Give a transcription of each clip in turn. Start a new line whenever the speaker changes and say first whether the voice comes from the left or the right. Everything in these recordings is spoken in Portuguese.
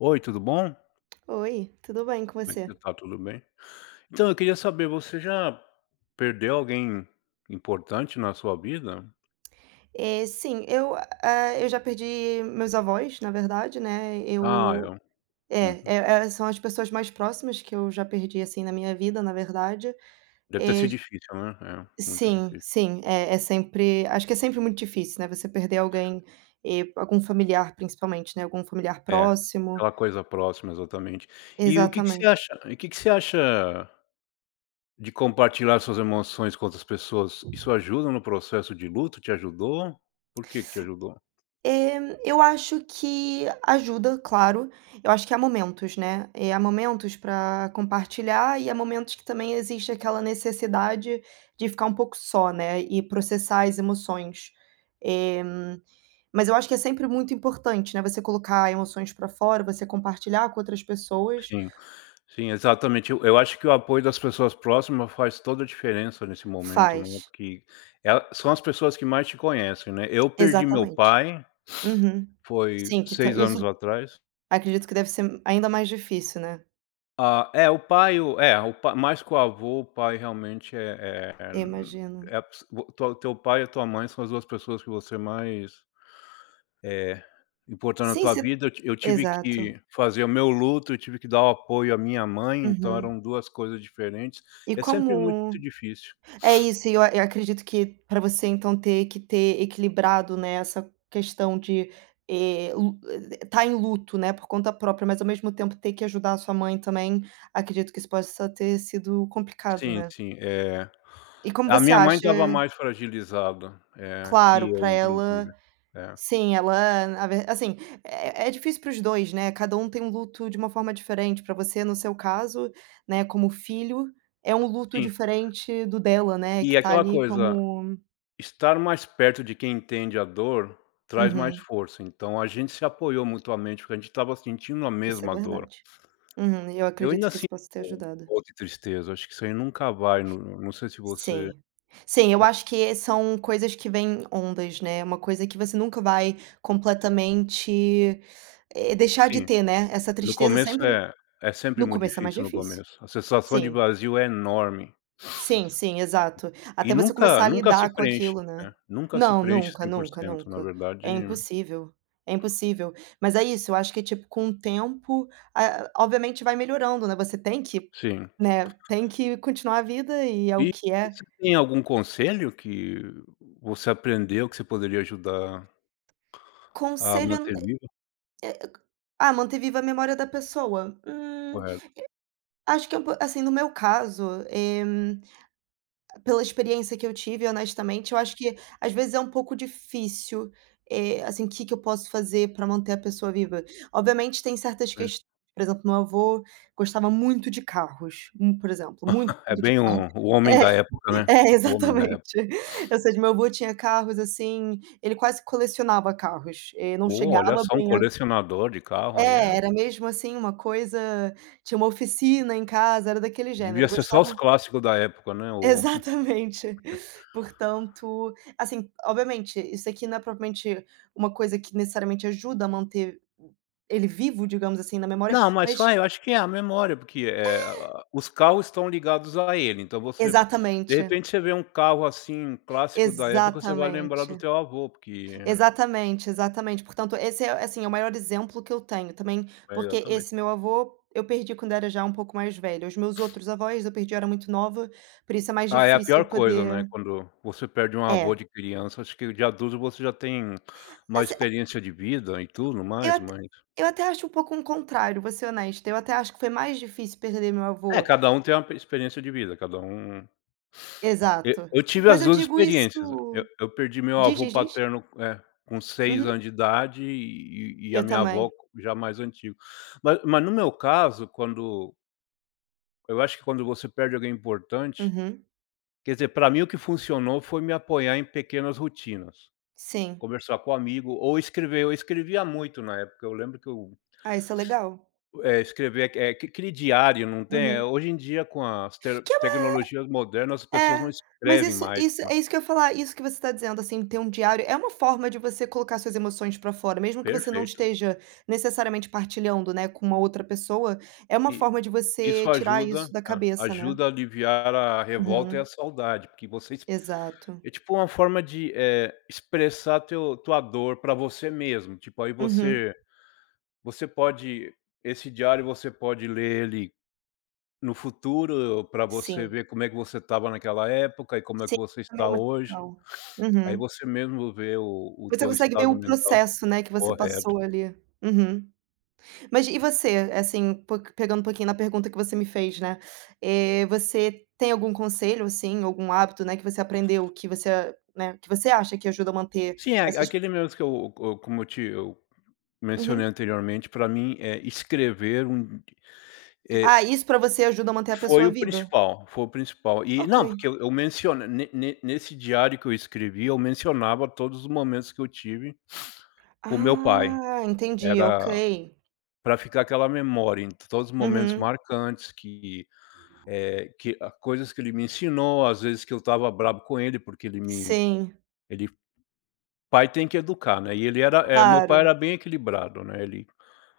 left: Oi, tudo bom?
right: Oi, tudo bem com
left: Como é que você
right: você?
left: tá? Tudo bem? Então, eu queria saber, você já perdeu alguém importante na sua vida?
right: Sim, eu já perdi meus avós, na verdade, né,
left: Ah,
right: eu
left: é.
right: é,
left: Uhum.
right: é é, são as pessoas mais próximas que eu já perdi, assim, na minha vida, na verdade.
left: Deve ter
right: Eh,
left: sido difícil, né? É, muito
right: sim,
left: difícil.
right: sim, é é sempre acho que é sempre muito difícil, né, você perder alguém, algum familiar principalmente, né, algum familiar
left: É,
right: próximo.
left: aquela coisa próxima, exatamente. E o que que você
right: Exatamente.
left: acha e o que que você acha de compartilhar suas emoções com outras pessoas? Isso ajuda no processo de luto? Te ajudou? Por que que te ajudou?
right: Eh, eu acho que ajuda, claro. Eu acho que há momentos, né. Há momentos para compartilhar e há momentos que também existe aquela necessidade de ficar um pouco só, né, e processar as emoções. Eh, mas eu acho que é sempre muito importante, né, você colocar emoções para fora, você compartilhar com outras pessoas.
left: Sim, sim, exatamente. Eu acho que o apoio das pessoas próximas faz toda a diferença nesse momento, né,
right: Faz.
left: porque ela são as pessoas que mais te conhecem, né. Eu perdi meu
right: Exatamente.
left: pai,
right: Uhum.
left: foi
right: Sim, que tá
left: 6
right: isso
left: anos atrás.
right: acredito que deve ser ainda mais difícil, né.
left: Ah, é, o pai o é, o pa mais que o avô, o pai realmente é
right: Eu imagino.
left: é a pes o teu teu pai e a tua mãe são as 2 pessoas que você mais É, importante na
right: Sim,
left: tua
right: se
left: vida, eu tive
right: exato.
left: que fazer o meu luto, eu tive que dar o apoio à minha mãe, então
right: Uhum.
left: eram 2 coisas diferentes.
right: E
left: É sempre muito
right: como
left: difícil.
right: É isso, e eu acredito que para você então ter que ter equilibrado, né, essa questão de, estar em luto, né, por conta própria, mas ao mesmo tempo ter que ajudar a sua mãe também, acredito que isso possa ter sido complicado,
left: Sim,
right: né.
left: sim,
right: E como
left: a
right: você
left: minha mãe
right: acha
left: estava mais fragilizada,
right: Claro,
left: que
right: para
left: eu inclusive.
right: ela
left: É,
right: sim, ela na ver assim, é difícil para os 2 né, cada um tem um luto de uma forma diferente, para você no seu caso, né, como filho, é um luto
left: sim.
right: diferente do dela, né,
left: E
right: que tá
left: aquela
right: ali
left: coisa,
right: como.
left: estar mais perto de quem entende a dor, traz mais
right: Uhum,
left: força, então a gente se apoiou mutuamente, porque a gente estava sentindo a
right: isso é
left: mesma dor.
right: verdade. Uhum, e eu
left: Eu
right: acredito
left: ainda
right: que isso
left: sinto
right: possa ter
left: um
right: ajudado.
left: pouco de tristeza, acho que isso aí nunca vai, não sei se você.
right: Sim. Sim, eu acho que são coisas que vêm em ondas, né, uma coisa que você nunca vai completamente, deixar de
left: Sim,
right: ter, né, essa
left: no
right: tristeza
left: começo
right: sempre
left: é sempre
right: no
left: muito
right: começo é mais
left: difícil no
right: difícil.
left: começo, a sensação de
right: Sim.
left: vazio é enorme,
right: Sim, sim, exato.
left: e
right: Até você
left: nunca
right: começar a
left: nunca se
right: lidar com
left: preenche,
right: aquilo, né.
left: né, nunca se
right: Não,
left: preenche
right: nunca, nunca,
left: 100%, na
right: nunca.
left: verdade
right: É impossível, é impossível. Mas é isso, eu acho que, tipo, com o tempo, obviamente vai melhorando, né, você tem que,
left: sim.
right: né, tem que continuar a vida e é o
left: E
right: que é.
left: você tem algum conselho que você aprendeu que você poderia ajudar a
right: Conselho,
left: manter vivo?
right: eh, manter viva a memória da pessoa?
left: Correto,
right: Acho que é um po assim, no meu caso, pela experiência que eu tive, honestamente, eu acho que às vezes é um pouco difícil, assim, o que que eu posso fazer para manter a pessoa viva. Obviamente tem certas
left: é.
right: questões, por exemplo, meu avô gostava muito de carros, por exemplo, muito,
left: É
right: muito de
left: bem
right: carro.
left: o homem da época, né,
right: É, é,
left: o homem da
right: exatamente.
left: época.
right: Ou seja, meu avô tinha carros, assim, ele quase colecionava carros, não
left: Pô, olha
right: chegava
left: só, um
right: bem a
left: colecionador de carro aí é.
right: era mesmo, assim, uma coisa tinha uma oficina em casa, era daquele
left: Devia
right: gênero,
left: ser só os
right: gostava.
left: clássicos da época, né, o
right: Exatamente. Portanto, assim, obviamente, isso aqui não é propriamente uma coisa que necessariamente ajuda a manter ele vivo, digamos assim, na memória,
left: não, mas
right: mas
left: só eu acho que é a memória, porque, a os carros estão ligados a ele, então você de
right: exatamente,
left: repente você vê um carro, assim, clássico da época, você vai lembrar do
right: exatamente,
left: teu avô, porque
right: exatamente, exatamente. Portanto, esse é, assim, é o maior exemplo que eu tenho também,
left: é,
right: porque esse
left: exatamente.
right: meu avô eu perdi quando era já um pouco mais velho. Os meus outros avós eu perdi eu era muito nova, por isso é mais
left: Ah, é a pior
right: difícil
left: coisa, né,
right: poder.
left: quando você perde um avô
right: É.
left: de criança, acho que de adulto você já tem uma
right: Assim,
left: experiência de vida e tudo
right: Eu
left: mais,
right: até
left: mas
right: eu até acho um pouco um contrário, vou ser honesta, eu até acho que foi mais difícil perder meu
left: é,
right: avô
left: cada um tem uma experiência de vida, cada um. Eu
right: exato.
left: eu tive
right: Mas
left: as
right: eu
left: 2
right: digo
left: experiências. Eu
right: isso
left: eu perdi meu
right: diz,
left: avô
right: diz, diz.
left: paterno com seis
right: Uhum.
left: anos de idade e a
right: Eu
left: minha avó
right: também.
left: já mais antigo. Mas no meu caso, quando eu acho que quando você perde alguém importante
right: Uhum.
left: quer dizer, para mim o que funcionou foi me apoiar em pequenas rotinas.
right: Sim.
left: Conversar com amigo ou escrever. Eu escrevia muito na época. Eu lembro que eu,
right: Ah, isso é legal.
left: escrever é que aquele diário, não tem? É.
right: Uhum.
left: Hoje em dia, com as te
right: Que é uma
left: tecnologias modernas, as pessoas não
right: é, Mas
left: escrevem
right: isso
left: mais.
right: isso
left: Ma
right: é isso que eu ia falar, isso que você está dizendo, assim, ter um diário é uma forma de você colocar suas emoções para fora, mesmo que você não
left: Perfeito.
right: esteja necessariamente partilhando, né, com uma outra pessoa, é uma
left: E
right: forma de você
left: isso
right: tirar
left: ajuda
right: isso da
left: é,
right: cabeça, né.
left: ajuda a aliviar a revolta e a
right: Uhum.
left: saudade, porque você ex
right: Exato.
left: é tipo uma forma de, expressar teu tua dor para você mesmo, tipo, aí
right: Uhum.
left: você você pode esse diário você pode ler ele no futuro para você
right: Sim,
left: ver como é que você estava naquela época e como é que
right: sim,
left: você
right: também é
left: está
right: muito
left: hoje.
right: legal.
left: Aí
right: Uhum.
left: você mesmo vê o
right: Você
left: teu
right: consegue ver
left: estado
right: o
left: mental
right: processo, né, que você
left: correto.
right: passou ali. Uhum. Mas e você, assim, po pegando um pouquinho na pergunta que você me fez, né, você tem algum conselho, assim, algum hábito, né, que você aprendeu que você, né, que você acha que ajuda a manter
left: Sim, é
right: essas.
left: aquele mesmo que eu como eu te eu mencionei
right: Uhum.
left: anteriormente, para mim, escrever eh,
right: Ah, isso pra você ajuda a manter a
left: foi
right: pessoa
left: o
right: viva?
left: principal, foi o principal. E
right: Ok.
left: não, porque eu menciona ne ne nesse diário que eu escrevi, eu mencionava todos os momentos que eu tive com meu pai.
right: Ah, entendi, ok.
left: Era para ficar aquela memória em todos os momentos
right: Uhum.
left: marcantes que, eh, que a coisas que ele me ensinou, às vezes que eu estava bravo com ele, porque ele me
right: Sim,
left: ele pai tem que educar, né, e ele era meu pai era
right: claro.
left: bem equilibrado, né, ele.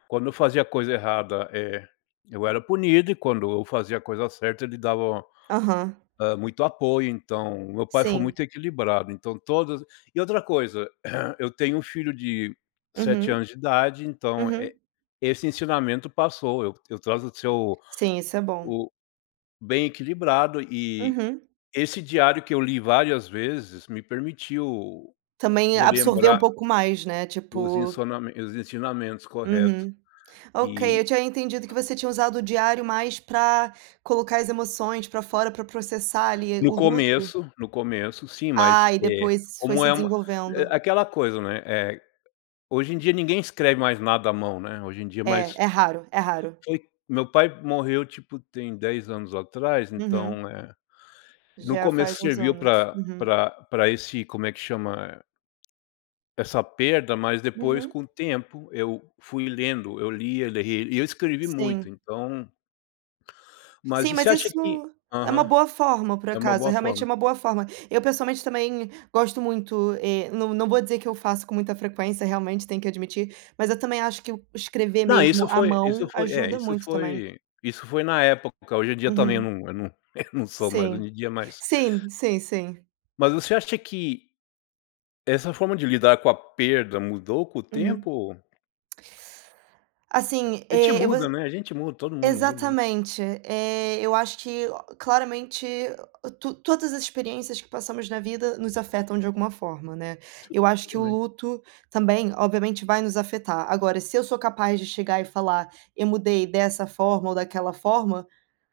left: Quando eu fazia coisa errada, eu era punido e quando eu fazia a coisa certa ele dava,
right: Aham.
left: muito apoio, então meu pai foi
right: Sim.
left: muito equilibrado, então todas e outra coisa, eu tenho um filho de sete
right: Uhum,
left: anos de idade, então,
right: uhum.
left: esse ensinamento passou, eu trato de ser o
right: Sim, isso é bom.
left: o bem equilibrado e
right: Uhum.
left: esse diário que eu li várias vezes me permitiu
right: Também absorver um
left: relembrar
right: pouco mais, né,
left: os
right: tipo.
left: ensiname os ensinamentos, correto.
right: Uhum. Ok, eu
left: E
right: tinha entendido que você tinha usado o diário mais pra colocar as emoções pra fora, pra processar ali
left: no
right: o luto.
left: começo, no começo, sim, mas,
right: Ah, e depois foi
left: como
right: se
left: é uma é
right: desenvolvendo.
left: aquela coisa, né, hoje em dia ninguém escreve mais nada à mão, né, hoje em dia,
right: É,
left: mas
right: é raro, é raro.
left: foi meu pai morreu, tipo, tem 10 anos atrás,
right: Uhum.
left: então, no
right: Já
left: começo
right: faz uns
left: serviu
right: anos.
left: para
right: Uhum.
left: pra esse como é que chama? Essa perda, mas depois
right: Uhum.
left: com o tempo eu fui lendo, eu lia e eu escrevi muito,
right: Sim.
left: então. Mas
right: Sim,
left: e você
right: mas
left: acha
right: isso
left: que
right: é uma
left: aham,
right: boa forma, por
left: é uma
right: acaso,
left: boa
right: realmente
left: forma.
right: é uma boa forma. Eu pessoalmente também gosto muito, não vou dizer que eu faço com muita frequência, realmente tenho que admitir, mas eu também acho que o escrever
left: Não,
right: mesmo à
left: isso
right: mão
left: foi é,
right: ajuda muito também.
left: isso foi na época, hoje em dia também eu
right: Uhum.
left: não eu não eu não sou mais hoje
right: Sim.
left: em dia, é mais.
right: Sim, sim, sim.
left: Mas você acha que essa forma de lidar com a perda mudou com o
right: Uhum.
left: tempo?
right: Assim,
left: A gente
right: eu vou.
left: muda, né, a gente muda, todo mundo muda, né.
right: Exatamente. Eu acho que claramente to todas as experiências que passamos na vida nos afetam de alguma forma, né.
left: Sim,
right: Eu acho que o
left: exatamente.
right: luto também, obviamente, vai nos afetar. Agora, se eu sou capaz de chegar e falar: "Eu mudei dessa forma ou daquela forma",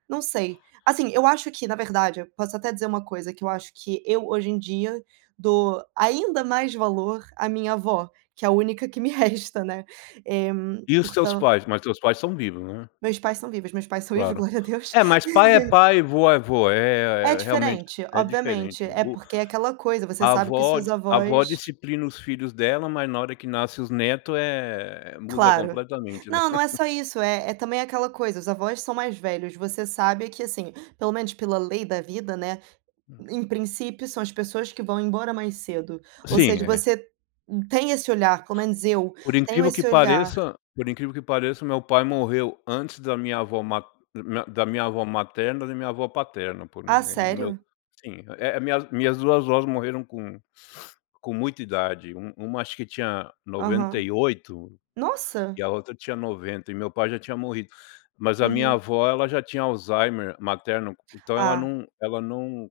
right: não sei. Assim, eu acho que, na verdade, eu posso até dizer uma coisa, que eu acho que eu, hoje em dia, dou ainda mais valor à minha avó, que é a única que me resta, né.
left: E
right: Portanto,
left: os teus pais? Mas teus pais são vivos, né,
right: meus pais são vivos, meus pais são vivos,
left: claro.
right: glória a Deus.
left: É, mas pai é pai, vô é vô,
right: É
left: é realmente
right: diferente,
left: é
right: obviamente,
left: diferente, né.
right: é
left: O
right: porque é aquela coisa, você
left: a
right: sabe que os
left: avó
right: seus
left: a avó
right: avós.
left: disciplina os filhos dela, mas na hora que nasce os netos é muda
right: Claro.
left: completamente, né.
right: Não, não é só isso, é é também aquela coisa, os avós são mais velhos, você sabe que, assim, pelo menos pela lei da vida, né, em princípio são as pessoas que vão embora mais cedo, ou
left: Sim,
right: seja,
left: é.
right: você tem esse olhar, pelo menos eu
left: Por
right: tenho
left: incrível que
right: esse olhar.
left: pareça por incrível que pareça, meu pai morreu antes da minha avó materna, e da minha avó paterna, por um
right: Ah,
left: eh, no meu
right: sério?
left: sim, é, minhas 2 avós morreram com muita idade, uma acho que tinha noventa
right: Aham.
left: e oito
right: Nossa!
left: e a outra tinha 90 e meu pai já tinha morrido. Mas a minha
right: Uhum.
left: avó, ela já tinha Alzheimer materno, então ela
right: Ah,
left: não ela não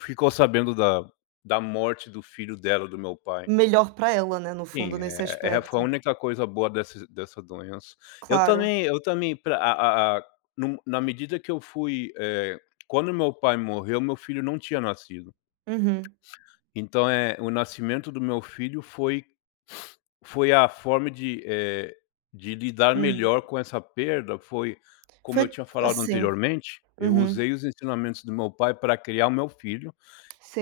left: ficou sabendo da morte do filho dela, do meu pai.
right: melhor pra ela, né, no fundo,
left: Sim,
right: nesse
left: é, foi a
right: aspecto.
left: única coisa boa dessa doença. Eu
right: Claro.
left: também eu também pra a num na medida que eu fui, quando meu pai morreu, meu filho não tinha nascido.
right: Uhum,
left: Então, o nascimento do meu filho foi a forma de lidar
right: hum.
left: melhor com essa perda, foi como eu
right: Foi
left: tinha falado
right: assim.
left: anteriormente, eu
right: Uhum,
left: usei os ensinamentos do meu pai para criar o meu filho.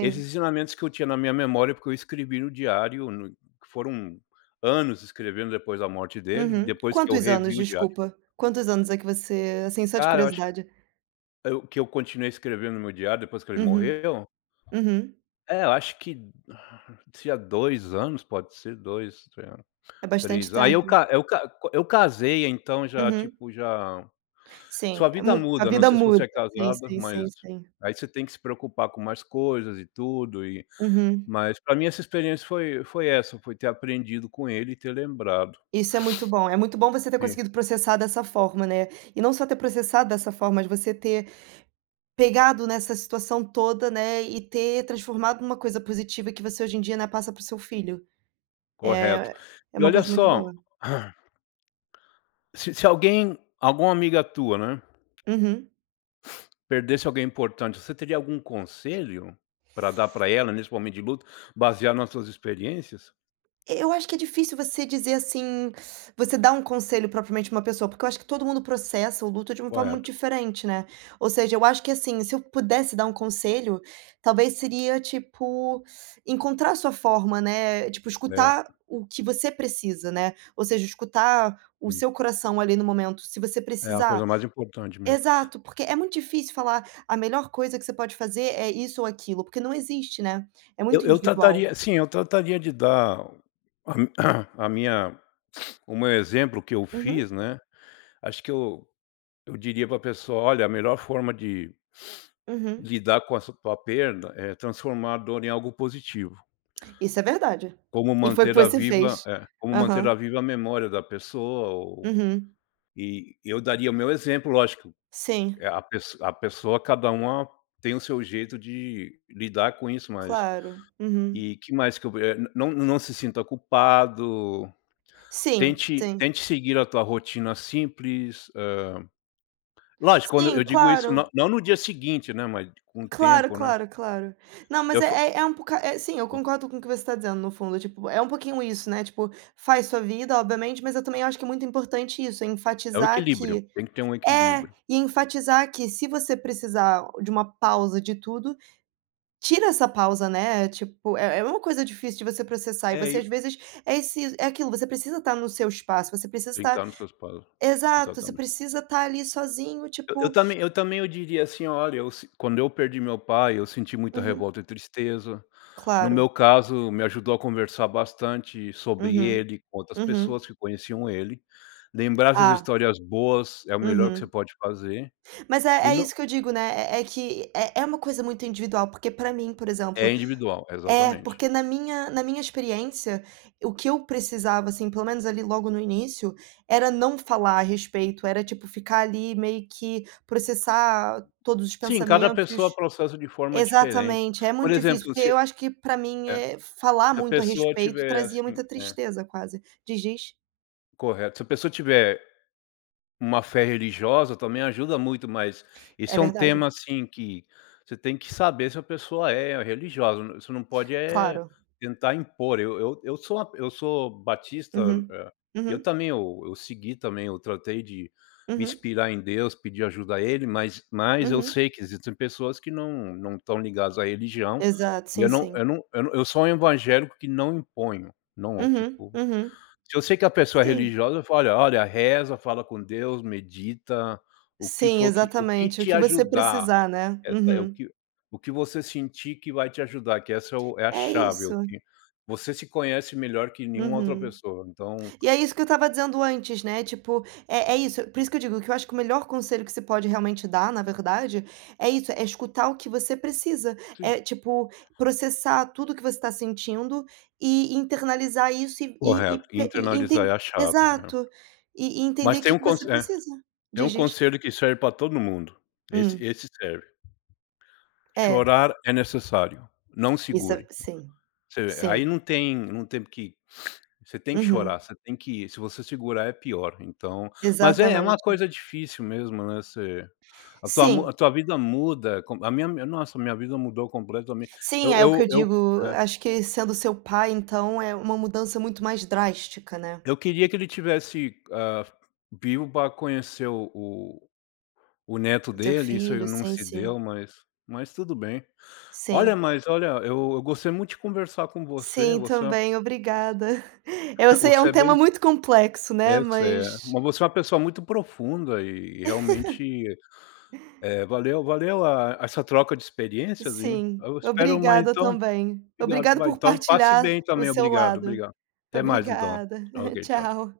left: Esses ensinamentos que eu tinha na minha memória, porque eu escrevi no diário, no foram anos escrevendo depois da morte dele, e
right: uhum.
left: depois que eu
right: Quantos anos,
left: revi o diário.
right: desculpa? Quantos anos é que você assim, só de
left: Cara, eu acho que
right: curiosidade?
left: eu continuei escrevendo no meu diário depois que ele
right: Uhum,
left: morreu,
right: uhum.
left: é, eu acho que tinha 2 anos, pode ser 2,
right: É bastante
left: 3. Aí eu
right: tempo.
left: ca eu ca eu casei, então já,
right: Uhum.
left: tipo, já sua
right: Sim, é
left: vida
right: mu a
left: muda, não
right: vida
left: sei se
right: muda.
left: você é
right: Sim,
left: casada,
right: sim,
left: mas
right: sim, sim.
left: aí você tem que se preocupar com mais coisas e tudo, e.
right: Uhum.
left: Mas para mim essa experiência foi essa, foi ter aprendido com ele e ter lembrado.
right: Isso é muito bom. É muito bom você ter
left: Sim,
right: conseguido processar dessa forma, né. E não só ter processado dessa forma, mas você ter pegado nessa situação toda, né, e ter transformado numa coisa positiva que você hoje em dia, né, passa para o seu filho.
left: correto.
right: É é
left: E
right: uma
left: olha
right: coisa muito
left: só,
right: boa.
left: se alguém alguma amiga tua, né,
right: Uhum.
left: perdesse alguém importante, você teria algum conselho para dar para ela nesse momento de luto, baseado nas suas experiências?
right: Eu acho que é difícil você dizer assim, você dar um conselho propriamente pra uma pessoa, porque eu acho que todo mundo processa o luto de uma forma muito
left: Correto.
right: diferente, né. Ou seja, eu acho que assim, se eu pudesse dar um conselho, talvez seria tipo, encontrar a sua forma, né, tipo
left: É,
right: escutar o que você precisa, né. Ou seja, escutar o
left: sim.
right: seu coração ali no momento, se você
left: É a coisa
right: precisar.
left: mais importante mesmo.
right: Exato, porque é muito difícil falar: "A melhor coisa que você pode fazer é isso ou aquilo", porque não existe, né. É
left: Eu
right: muito
left: eu
right: individual.
left: trataria, sim, eu trataria de dar a mi a minha o meu exemplo que eu
right: Uhum,
left: fiz, né, acho que eu diria pra pessoa: "Olha, a melhor forma de
right: uhum.
left: lidar com essa tua perda, transformar a dor em algo positivo,
right: Isso é verdade. E foi o que você fez.
left: como manter a
right: Aham.
left: viva a memória da pessoa ou
right: Uhum.
left: e eu daria o meu exemplo, lógico,
right: Sim,
left: a pessoa cada uma tem o seu jeito de lidar com isso, mas
right: claro. Uhum.
left: e que mais que eu, não se sinta culpado,
right: Sim,
left: tente
right: sim.
left: tente seguir a tua rotina simples, lógico, quando eu
right: Sim,
left: digo isso não
right: claro.
left: não no dia seguinte, né, mas com o
right: Claro,
left: tempo, né.
right: claro, claro. Não, mas
left: Eu fa
right: é é é um boca é sim, eu concordo com o que você está dizendo no fundo, tipo, é um pouquinho isso, né, tipo, faz sua vida, obviamente, mas eu também acho que é muito importante isso, é
left: é o
right: enfatizar
left: equilíbrio,
right: que
left: tem que ter um
right: é,
left: equilíbrio.
right: e enfatizar que se você precisar de uma pausa de tudo, tira essa pausa, né, tipo, é é uma coisa difícil de você processar e
left: É,
right: você às
left: e
right: vezes é esse é aquilo, você precisa estar no seu espaço, você precisa
left: tem que
right: estar
left: estar nos seus pais.
right: exato, você
left: Exatamente.
right: precisa estar ali sozinho,
left: Eu eu
right: tipo.
left: também eu também eu diria assim: "Olha, eu si quando eu perdi meu pai, eu senti muita
right: Uhum,
left: revolta e tristeza. No
right: claro.
left: meu caso, me ajudou a conversar bastante sobre
right: Uhum,
left: ele com outras
right: uhum.
left: pessoas que conheciam ele. Lembrar essas
right: Ah,
left: histórias boas é o melhor que você
right: uhum.
left: pode fazer
right: Mas é
left: e
right: é
left: não".
right: isso que eu digo, né, é é que é é uma coisa muito individual, porque pra mim, por
left: É
right: exemplo.
left: individual,
right: É,
left: exatamente.
right: porque na minha experiência, o que eu precisava, assim, pelo menos ali logo no início, era não falar a respeito, era, tipo, ficar ali meio que processar todos os
left: Sim, cada
right: pensamentos.
left: pessoa processa de forma diferente.
right: Exatamente, é
left: Por
right: muito difícil,
left: exemplo,
right: porque eu acho que pra mim,
left: é,
right: é falar
left: se a
right: muito a
left: pessoa
right: respeito
left: tiver
right: trazia
left: assim
right: muita
left: é,
right: tristeza quase. Diz, diz.
left: correto. Se a pessoa tiver uma fé religiosa também ajuda muito, mas
right: É
left: esse é um
right: verdade,
left: tema, assim, que você tem que saber se a pessoa é religiosa, você não pode
right: claro.
left: tentar impor. Eu sou batista,
right: Uhum.
left: eu
right: Uhum,
left: também eu segui também, eu tratei de me
right: uhum,
left: inspirar em Deus, pedir ajuda a ele, mas eu
right: uhum.
left: sei que existem pessoas que não estão ligadas à religião,
right: Exato,
left: e
right: sim,
left: eu não,
right: sim.
left: eu não, eu não, eu sou um evangélico que não imponho, não,
right: Uhum,
left: tipo,
right: uhum.
left: se eu sei que a pessoa é
right: Sim.
left: religiosa, eu falo: "Olha, reza, fala com Deus, medita, o que
right: Sim,
left: for, que o que
right: exatamente, o
left: te
right: que você
left: ajudar,
right: precisar, né.
left: essa é o
right: Uhum.
left: que o que você sentir que vai te ajudar, que essa é o é a
right: É
left: chave,
right: isso.
left: o que você se conhece melhor que nenhuma outra
right: Uhum.
left: pessoa, então".
right: E é isso que eu estava dizendo antes, né, tipo, é isso, por isso que eu digo que eu acho que o melhor conselho que se pode realmente dar, na verdade, é isso, é escutar o que você precisa,
left: Sim.
right: é, tipo, processar tudo o que você está sentindo e internalizar isso e
left: Correto,
right: pe e
left: internalizar é
right: enten
left: a chave, é.
right: exato. E entender
left: Mas
right: o
left: tem
right: que
left: um
right: que você
left: conse, é,
right: precisa.
left: tem um
right: Diz, diz.
left: conselho que serve para todo mundo, esse
right: Hum.
left: esse serve:
right: É,
left: "Chorar é necessário, não
right: isso é
left: segure".
right: sim,
left: Você aí
right: sim.
left: não tem que. Você tem que
right: Uhum.
left: chorar, você tem que ir. Se você segurar é pior, então mas é uma
right: Exatamente.
left: coisa difícil mesmo, né, você
right: Sim.
left: a tua vida muda, com a minha, nossa, minha vida mudou completamente.
right: Sim,
left: Eu
right: é o que
left: eu
right: eu
left: eu
right: digo,
left: é,
right: acho que sendo seu pai, então, é uma mudança muito mais drástica, né.
left: eu queria que ele tivesse, vivo para conhecer o neto
right: O seu
left: dele, isso aí
right: filho,
left: não
right: sim,
left: se deu,
right: sim.
left: mas tudo bem. Olha,
right: Sim.
left: mas olha, eu gostei muito de conversar com você,
right: Sim,
left: você é uma
right: também, obrigada. Eu sei, é
left: você
right: um
left: é
right: tema
left: bem,
right: muito complexo,
left: é,
right: né,
left: você é,
right: mas
left: mas você é uma pessoa muito profunda e realmente. É, valeu a essa troca de experiências e
right: sim,
left: eu espero mais
right: obrigada
left: então,
right: também.
left: obrigado,
right: Obrigada
left: vai,
right: por
left: então passe
right: partilhar
left: bem
right: o
left: também,
right: seu
left: obrigado,
right: lado.
left: obrigado. Até mais então.
right: Obrigada.
left: Ok, tchau, tchau.
right: Tchau.